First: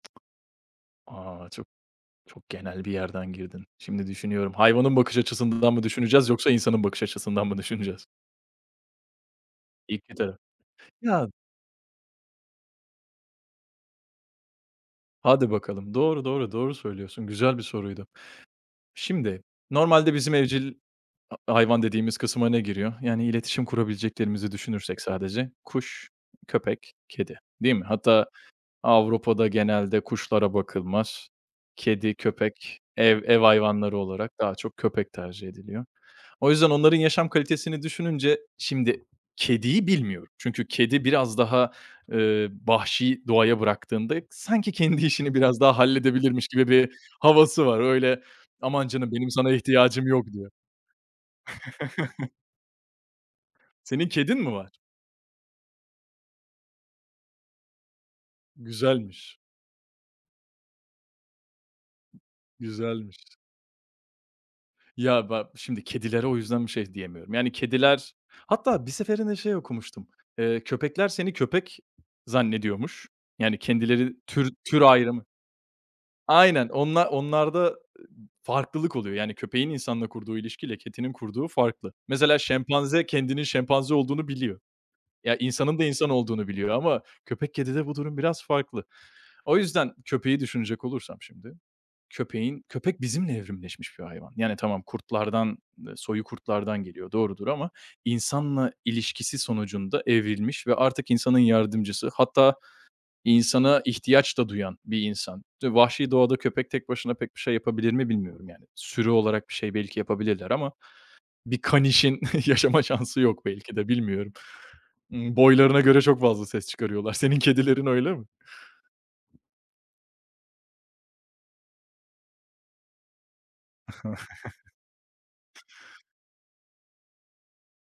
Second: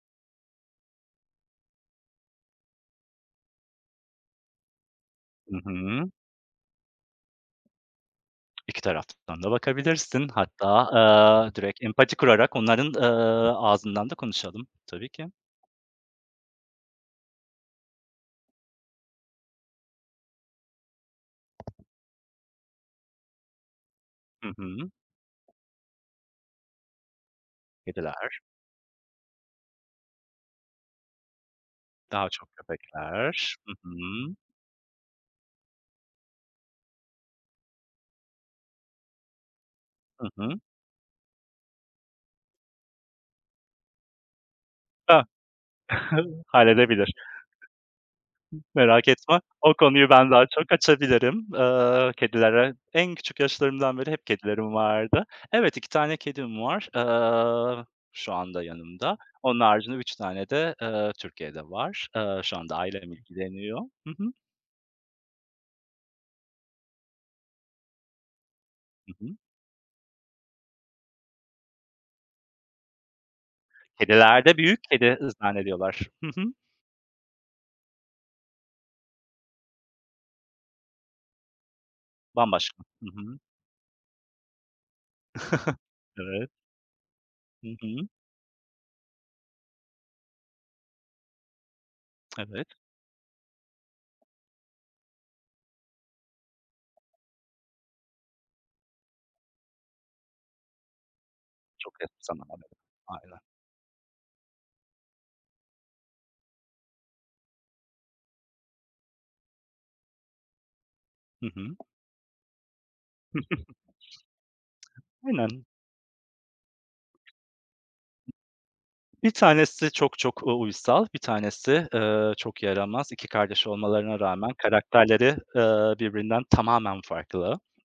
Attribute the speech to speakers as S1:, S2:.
S1: A! Çok çok genel bir yerden girdin. Şimdi düşünüyorum. Hayvanın bakış
S2: Hı
S1: açısından mı
S2: hı.
S1: düşüneceğiz yoksa insanın bakış açısından mı düşüneceğiz?
S2: 2 tarafından da
S1: İyi ki
S2: bakabilirsin.
S1: de.
S2: Hatta,
S1: Ya
S2: aaa, direkt empati kurarak onların, ııı, ağzından da konuşalım. Tabii ki.
S1: Hadi bakalım. Doğru, doğru, doğru söylüyorsun. Güzel bir soruydu. Şimdi, normalde bizim evcil ha hayvan dediğimiz kısıma ne giriyor? Yani iletişim
S2: Hı
S1: kurabileceklerimizi
S2: hı.
S1: düşünürsek sadece kuş, köpek, kedi, değil mi? Hatta
S2: Kediler.
S1: Avrupa'da genelde kuşlara bakılmaz. Kedi,
S2: Daha çok
S1: köpek, ev ev
S2: köpekler. Hı
S1: hayvanları olarak
S2: hı.
S1: daha çok köpek tercih ediliyor. O yüzden onların yaşam kalitesini düşününce şimdi kediyi
S2: Hı
S1: bilmiyorum
S2: hı.
S1: çünkü kedi biraz daha, eee, vahşi doğaya bıraktığında sanki kendi
S2: A!
S1: işini biraz daha halledebilirmiş gibi bir
S2: Halledebilir.
S1: havası var. Öyle, "Aman
S2: Merak
S1: canım, benim
S2: etme,
S1: sana
S2: o
S1: ihtiyacım
S2: konuyu
S1: yok."
S2: ben daha
S1: diyor.
S2: çok açabilirim, ııı, kedilere en küçük yaşlarımdan
S1: Senin
S2: beri hep
S1: kedin mi var?
S2: kedilerim vardı. Evet, 2 tane kedim var, ııı, şu anda yanımda.
S1: Güzelmiş.
S2: Onun haricinde 3 tane de, ııı, Türkiye'de var. Iıı, şu anda ailem
S1: Güzelmiş.
S2: ilgileniyor. Hı hı.
S1: Ya, ba şimdi kedilere o yüzden bir şey diyemiyorum. Yani kediler hatta bir
S2: Hı hı.
S1: seferinde şey okumuştum, eee, köpekler seni köpek zannediyormuş. Yani kendileri,
S2: Kediler
S1: tür
S2: de
S1: tür
S2: büyük kedi,
S1: ayrımı
S2: ııı, zannediyorlar. Hı hı.
S1: Aynen, onla onlarda, ııı, farklılık oluyor. Yani köpeğin insanla kurduğu ilişki ile kedinin kurduğu farklı. Mesela
S2: Bambaşka. Hı
S1: şempanze
S2: hı.
S1: kendinin şempanze olduğunu biliyor. Ya, insanın da insan olduğunu
S2: Evet.
S1: biliyor ama köpek,
S2: Hı
S1: kedide bu
S2: hı.
S1: durum biraz farklı. O yüzden köpeği düşünecek olursam şimdi, köpeğin
S2: Evet.
S1: köpek bizimle evrimleşmiş bir hayvan. Yani tamam kurtlardan ııı, soyu kurtlardan geliyor, doğrudur ama insanla ilişkisi sonucunda evrilmiş ve artık insanın
S2: Çok
S1: yardımcısı hatta
S2: [unintelligible] aynen.
S1: insana ihtiyaç da duyan bir insan. D vahşi doğada köpek tek başına pek bir şey yapabilir mi, bilmiyorum yani. Sürü olarak bir şey belki yapabilirler ama
S2: Hı
S1: bir
S2: hı.
S1: kanişin yaşama şansı yok belki de bilmiyorum.
S2: Aynen.
S1: Boylarına göre çok fazla ses çıkarıyorlar. Senin kedilerin öyle mi?
S2: 1 tanesi çok çok, u uysal, 1 tanesi, ııı, çok yaramaz. 2 kardeş olmalarına rağmen karakterleri, ııı, birbirinden tamamen farklı.